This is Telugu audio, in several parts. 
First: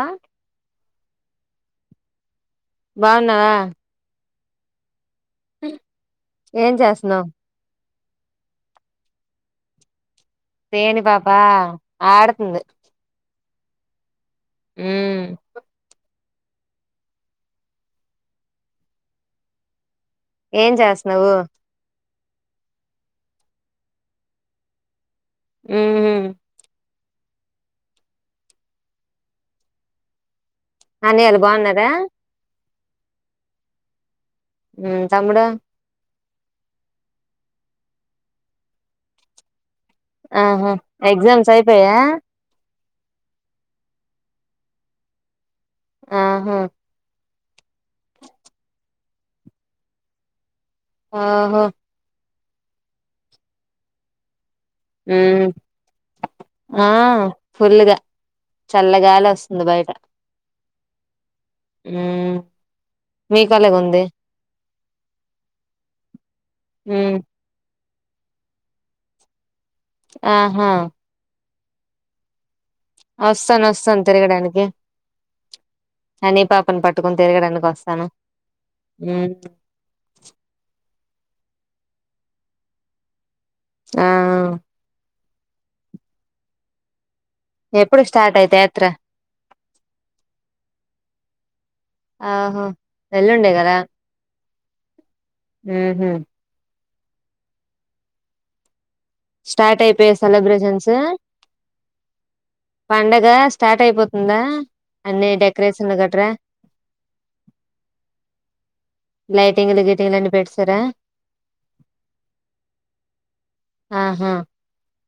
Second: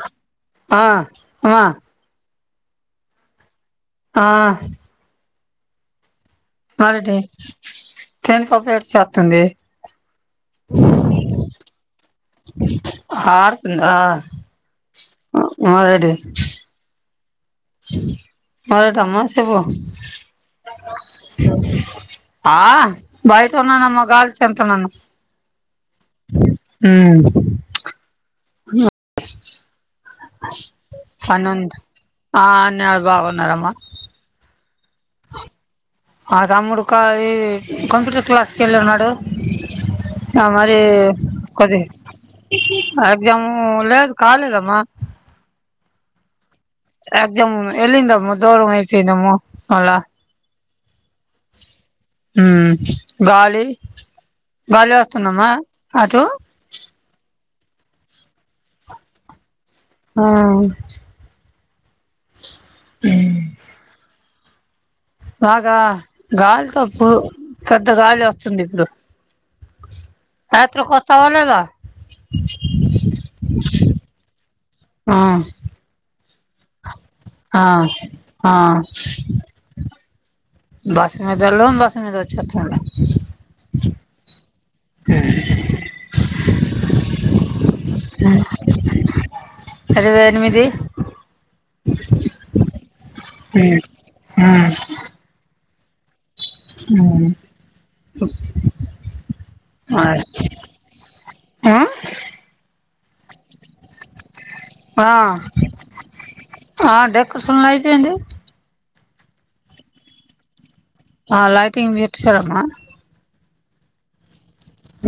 ఆ ఆ ఆ బాగున్నావా ఆ మ్మ్ మరుటి తేన్ పాప ఏటి చెత్తుంది తేనె పాపా ఆడతుంది ఆడతుంద ఆ మారేటి మరేటమ్మా సేప్పు ఏం చేస్తున్నావు ఆ బయట ఉన్నానమ్మ గాల్చంత నాను. ఉమ్ ఉమ్ అన్నయ్యలు పనుంది బాగున్నారా ఆ అందరు బాగున్నమ్మా. ఉమ్ తమ్ముడు ఆ తమ్ముడుకా ఈ కంప్యూటర్ క్లాస్కి వెళ్ళన్నాడు. అహా ఆహా అది ఎగ్జామ్స్ కొద్ది అయిపోయా ఎగ్జాము లేదు కాలేదమ్మా. ఆహా ఎజమ్ వెళ్లిందమ్మ దూరమైపోనమ్మ మల్ల ఆహా ఉమ్ గాలి గాలి మ్మ్ వస్తుందమ్మా అటు ఆ ఫుల్గా చల్లగాలి వస్తుంది బయట్ ఆ ఉమ్ మీ కేలగ ఉంది? బాగా గాలితోప్పుడు మ్మ్ పెద్ద గాలి వస్తుంది ఇప్పుడు. ఆహా రాత్రి కొత్తవా లేదా? వస్తాను వస్తాను తిరగడానికి, ఆ అని పాప్ ఆన్ని పట్టుకొని ఆ తిరగడానికి వస్తాను ఆ ఉమ్ సాజాలో ఉంది వచ్చి వచ్చు లే ఆ ఎప్పుడు స్టార్ట్ అయితే యాత్ర ఇరవై ఎనిమిది ఆహో వెళ్ళండి కదా, ఉమ్ ఉమ్ స్టార్ట్ అయిపోయే సెలబ్రేషన్స్, పండగ స్టార్ట్ అయిపోతు ఉందా అన్ని డెకరేషన్లు గట్రా. ఆ డెకరేషన్ అయిపోయింది లైటింగ్లు గీటింగ్ అని పెడ్సార ఆ లైటింగ్ పెట్టేసామా ఆహా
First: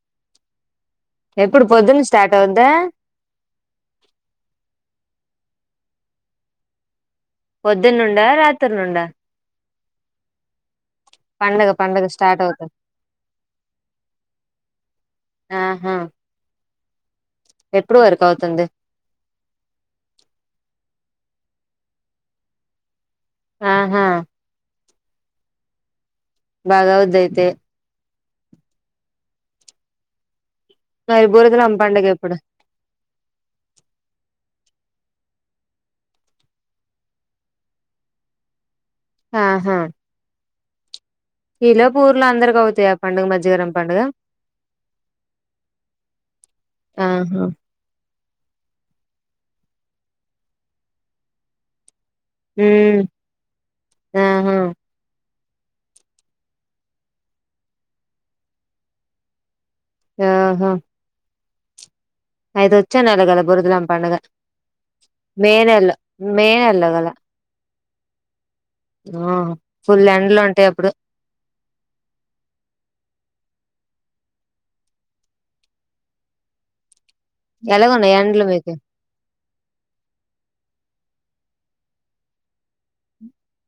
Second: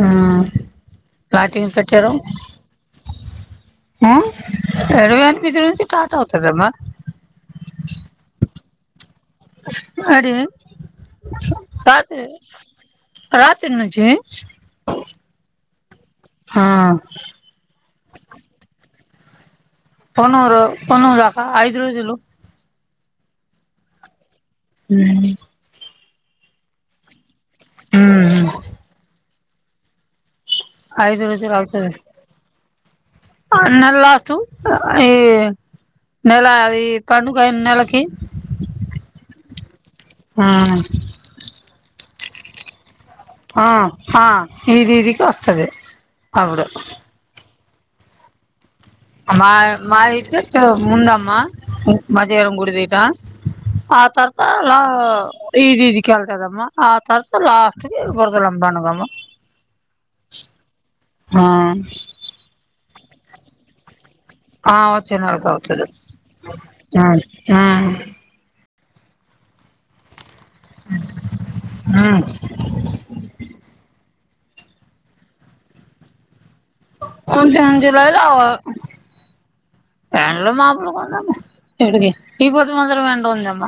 ఉమ్ కాటి ఎప్పుడు ఏం పొద్దున్న పెట్టారు? స్టార్ట్ అవుద్దా ఆ ఎరవ కనిపించ నుంచి టాటవుతుదమ్మా. పొద్దున్నుండా రాత్రి నుండ అడి పండగ పండగ రాత్రి స్టార్ట్ అవుతుంది రాత్రి నుంచి ఆహా హా ఎప్పుడు వరకు అవుతుంది. పన్నూరు పన్నూరు దాకా ఐదు రోజులు ఆహా ఉమ్ బాగా ఇదైతే ఉమ్ ఐదు మరి బూరదలమ్మ రోజులైతది పండగ ఎప్పుడు అన్నలస్టు ఈ నెల ఈ పండుగ నెలకి ఆహా ఆ ఇలోపూ ఉర్ల అందరికవుతయప్ ఆ ఆ ఇది ఇదికి వస్తది, అవును ఆహా అమ్మా మా ఇదేకె ముండమ్మ. మజరం గుడి దగ్గర, ఉమ్ ఆ ఆహా తర్వాతలా ఇది ఇది కళ్తదమ్ ఆ తరస లాస్ట్ ఇబడదలమ్బ అనగమ్మ ఆహా హా అఐదు వచ్చా నెల్ల కదా బురదలామ్ పండగ ఆ వచ్చ నాల అవుతుంది మే నెలలో కదా ఆ ఫుల్లండ్ లో ఉంట ఆ కొంట ఎలాగున్నాయి జులైలో ఎండలు మీకు పలో మాపులు ఇగి ఇ పదు మాత్రర వెండ ఉంద అమ్మ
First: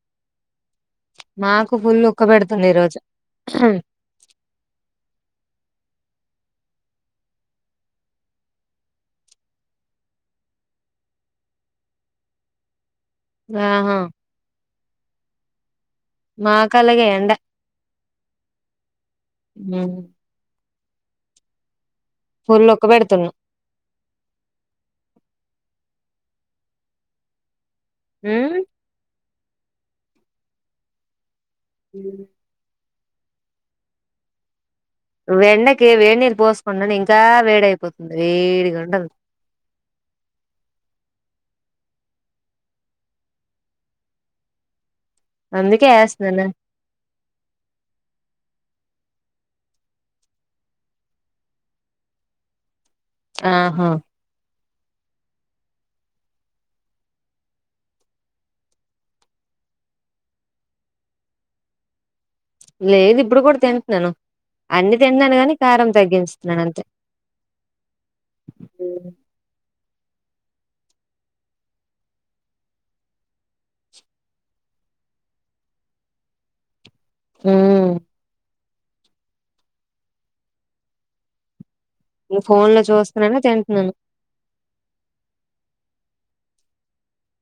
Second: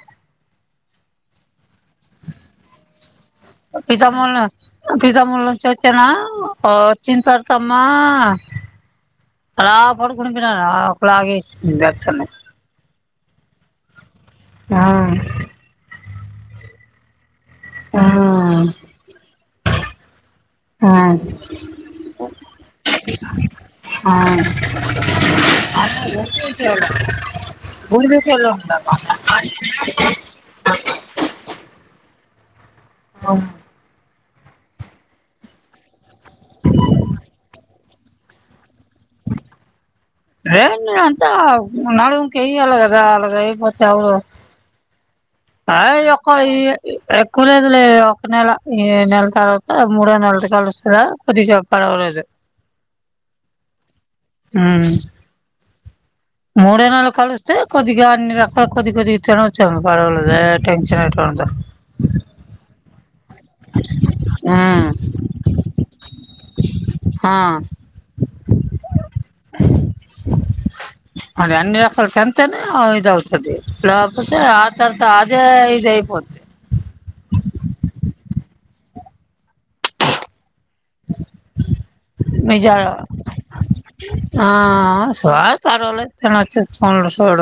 మా పితముూల్ పితాముూల్ చె చ్చనా చిింతారు తమ్మా అలా పడుకుందిిన ఒక ఆగే వ ఆహా ఆ మాకలగ ఏంట ఆ ఆ ఫుల్ ఉక్క పెడుతున్నా అ గుడి దస ఎలో ఉమ్, ఉంటా [unintelligible] [inaudible] అవు ఏండకి వేడి నీరు పోసుకుండానే ఇంకా వేడయిపోతుంది వేడి కంట రే అంత నడుం కయ అలా అలా మ అరు అ అందుకే అక్క వేస్తున్నాను ఈ ఎకునేదులే ఎనేలా ఈ నెల తలుత మూడ నెలత కలుస్తల కొది చెప్పడరుదు ఆహా ఉమా మూడేనాళ్ళు కలిస్తే కొద్దిగా అన్ని రకాల కొద్ది కొద్దిగా తనే వచ్చింది పడవలేదే టెన్షన్ అంటే లేదు ఇప్పుడు కూడా తింటున్నాను ఉమ్ అన్ని తిన్నాను కాని కారం తగ్గస్తున్నాను అంతే ఆ అ [inaudible] అదే అన్ని రసలు కంతనే ఇవుతుదిలాపోతే ఆ తరత అదే ఇ పోతు హ [unintelligible] మీజ ఫోన్ లో చూస్తున్నాను తింటున్నాను అ స సల నచ్చ ఫోడ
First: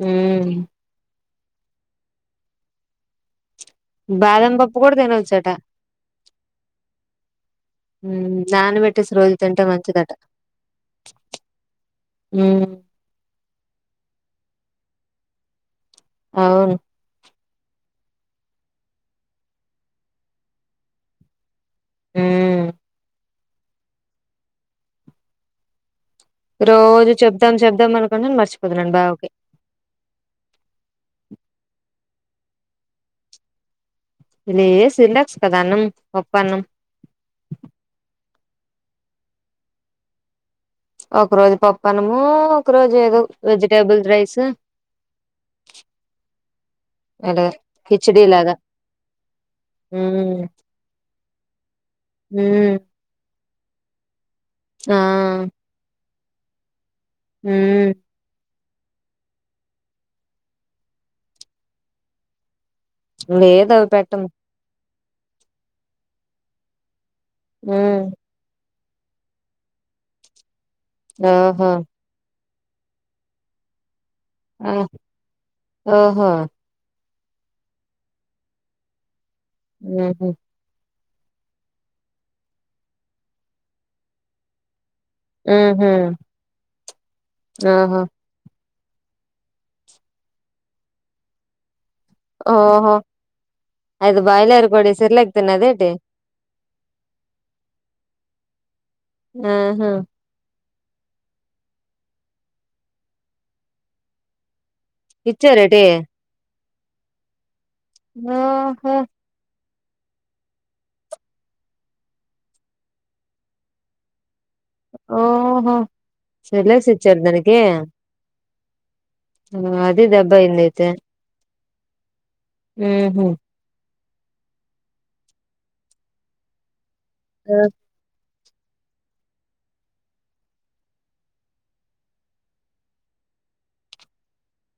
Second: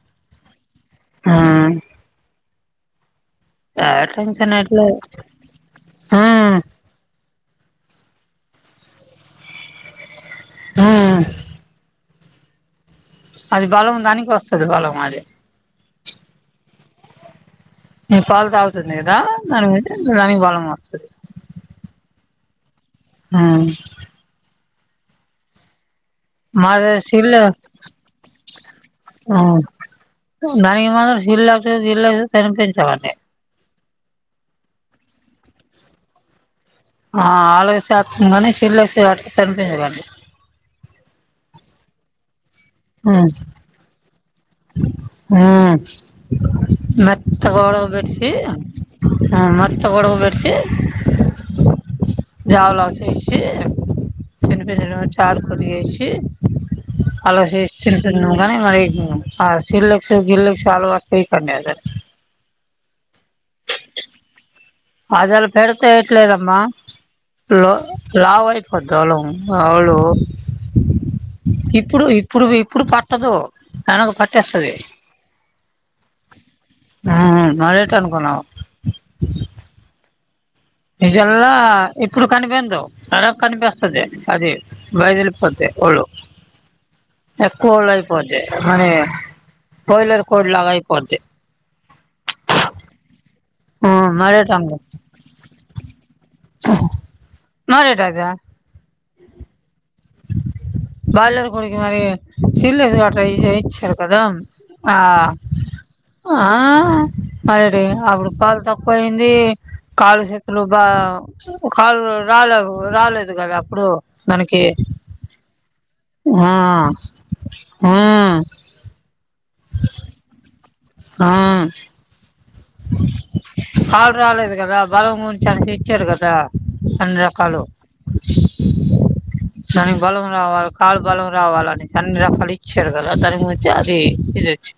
హ ఆ ఏ బాదం టెన్షన్ పప్పు కూడా ఎట్లేదు తినవచ్చుట ఉమ్ నాన పెట్టేసి రోజు తింటే మంచిదట ఆ అ అది బలం దానికి వస్తుది బలం అది అవును న పాలు తాగుతుంది కదా దాని మీద దానికి బలం మారుతుంది ఏ ఆ మాది రోజు జిల్లా చెప్దాం చెప్దాం అనుకుంటను మర్చిపోతున్నాను బావకి ఆ దానికి మళ్ళ జిల్లాకు జిల్లా [unintelligible] ఇది ఏ సిగ్నల్స్ ఆ [unintelligible] ఇల్లోత్తే వాటికి థంబ్ ఏయాలి ఒక రోజు పప్పనము ఒక రోజు ఏదో వెజిటేబుల్ రైస్ ఆ అలాగ కిచిడి మత్తగోడబడసి లాగా మత్తగోడ [inaudible] [inaudible] మ్మ్ మ్మ్ ఆ అలా మ్మ్ చేసింది నువ్ కానీ బా చేసింది ఆ శిలక గిలక ఆళ్లోత్తే [inaudible] లేదా అవి పెట్టం అదలా పెడతే ఇట్లేదమ్మా లావయి కొద్దళం ఆళు మ్మ్ హ్మ్ ఇప్పుడు ఇప్పుడు పట్టదు తనకు పట్ మ్మ్ ఓహో ఆ [unintelligible] అనుకున్నావు మ్మ్ హ్మ్ నిజంగా ఇప్పుడు కనిపీదు తర్వాత కనిపిస్తది అది వదలిపోతే మ్మ్ హు వాళ్ళు ఎక్కువ వాళ్ళు ఓహో అయిపోతే మనీ బాయిలర్ కోడ్ లాగా అయిపోద్ది ఓహో మ్మ్ అది మరేటి బాయిలర్ అనుకు కోడే సిర్లాక్ తినదా ఏంటి [unintelligible] అది మ్మ్ హ్మ్ బాయిలర్ కోడికి మరి సిర్లాక్ వాట ఇచ్చారు కదా ఆ ఇచ్చారేటి ఆ [unintelligible] అప్పుడు కాలు ఓహో తక్కువయింది కాళ్ళు, చేతులు బాగా కాలు రాలే రాలేదు కదా అప్పుడు దానికి ఓహో ఆ సెర్లాక్స్ ఇచ్చారు ఆ ఆ అదే దెబ్బయింది ఆ మ్మ్ హ్మ్ కాళ్ళు రాలేదు కదా బలం గురించి [inaudible] ఇచ్చారు కదా అన్ని రకాలు దానికి బలం రావాలి కాళ్ళు బలం రావాలని అన్ని రకాలు ఇచ్చారు కదా దాని [unintelligible] అది ఇదిచ్చి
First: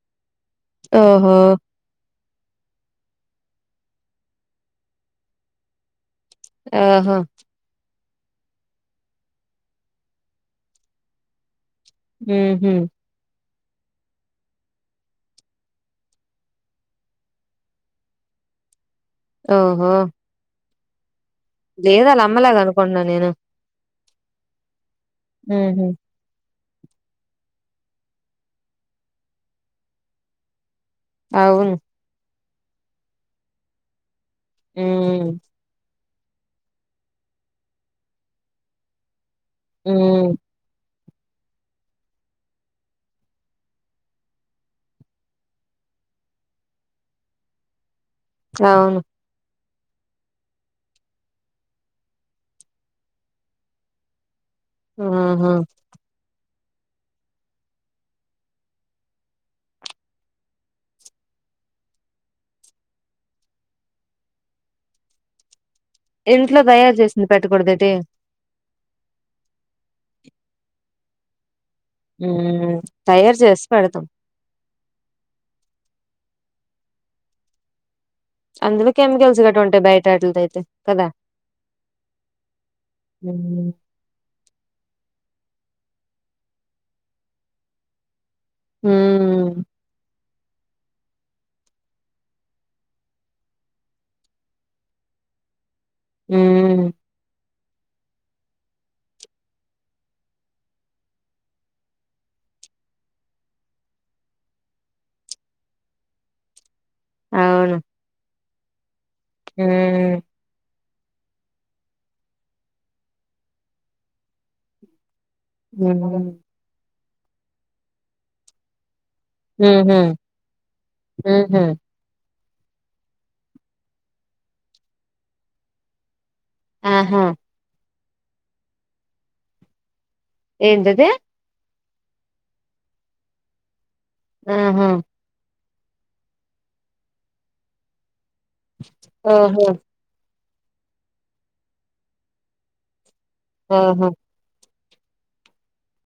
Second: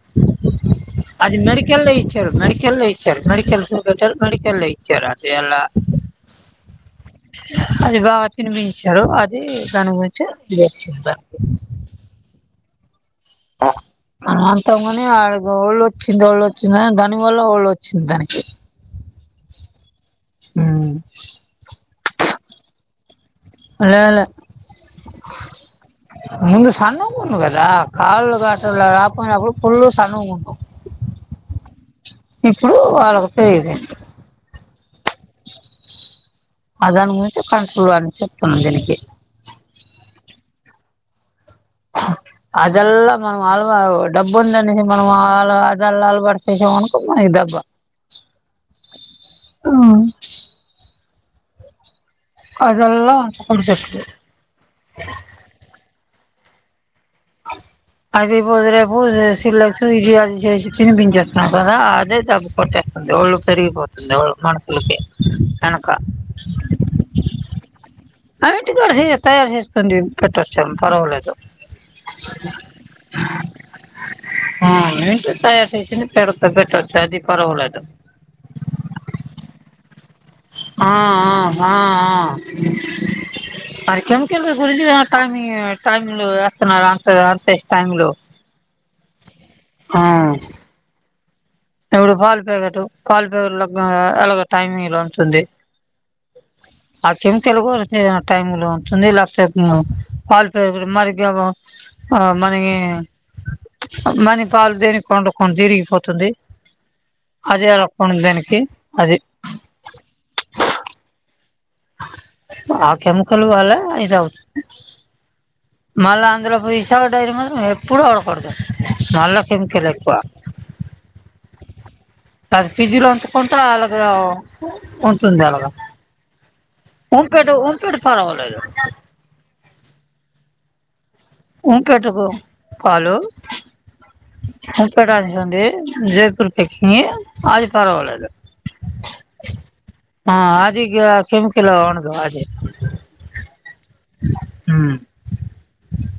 ఓహో అది మెడికల్ లో ఇచ్చారు మెడిక కల్ లో ఇచ్చారు మెడికెల్ బెటర్ మెడికెల్ ఇచ్చారు అదే ఎలా ఆహా ఇగా తినిపించారు అది దాని గురించి [inaudible] మ్మ్ హ్మ్ అంతంగాని అ ఒళ్ళు వచ్చింది ఒళ్ళు వచ్చింది దాని వల్ల ఒళ్ళు వచ్చింది దానికి ఓహా మ్మ్ అమ్మలాగా అనుకుంటన్నా నేను లేలే ఉహు నును సన్నగున్నావు కదా కాళ్ కాటల రాకపోయినా అప్పుడు ఫుల్ సన్నగున్నావు అవును ఇప్పుడు వాళ్ళకు తెలిదు మ్ అ దాని గురించి కంన్ చూడని చెప్తున్నా దీనికి మ్ అదలా మనం అలవా డబ్బు ఉందనేసి మనం అ అదలా అలవాడిసేసి అనుకో మనకి దేబ్బా అవును ఆ అదలా కొడుసక్తాద్ మ్ హు అది ఇ [unintelligible] చేస్తాం కదా అదే తగ్గిపోతద్ ఒళ్ళు పెరిగిపోతుందిళ్ళు ఎవలక్ మనుసులకి ఇంట్లో దయారు చేసింది పెట్టకూడదెంటి అన్నిటి కూడా తయారు చేసుకుంది పెట్టొచ్చు పర్వలేదు మ్ తయారు చేసి పెడుతాం ఆ తయారు చేసి పెడుత్ పెట్టోచ్చు అది పర్వలేదు అందులో కెమికల్స్ గట్ట ఉంటాయ్ బై ఆ ఆా ఉమ్ మరి కెమికల్లు గురిది కానీ టైమ్లు వేస్తున్నారు అంత అంతేసి టైమ్లు ఉమ్ ఆా ఇప్పుడు పాల్ ప్యాకెట్ పాల్ పేరుగు లకు ఎలా గు టైమిలా ఉంటుంది అకేం తెలుగు మ్ టైమ్ లో ఉంటుంది లేకపోతే మ్ పాల ప్యాకెట్ మరిగేవో ఆ మనకి మణిపాలు దేని కొడు కొ తిరిగిపోతుంది అది అలాక్కం దానికి అది మ్ ఆ కెమికల్ వాళ్ళ ఇదవుతు ఊహు మళ్ళ అందులో విశా డైరీ మాత్రం ఎప్పుడు అవ్వకుడదు అల్ల కెమికల్ ఊహు ఎక్కువ అది ఫిజీలో అంచుకుంట అలాగ ఉంటుంది అలాగా ఆహా ఊంపెడు ఊంపిేడు పర్వాలేదు ఏందది ఉంపెటుకు పాలు ఆహా ఉంపెదాసింది జయపూర్ పకిన్ అది పర్వాలేదు ఓహో ఆ అదిగ కెమికల్ ఉండదు అది ఓహో మ్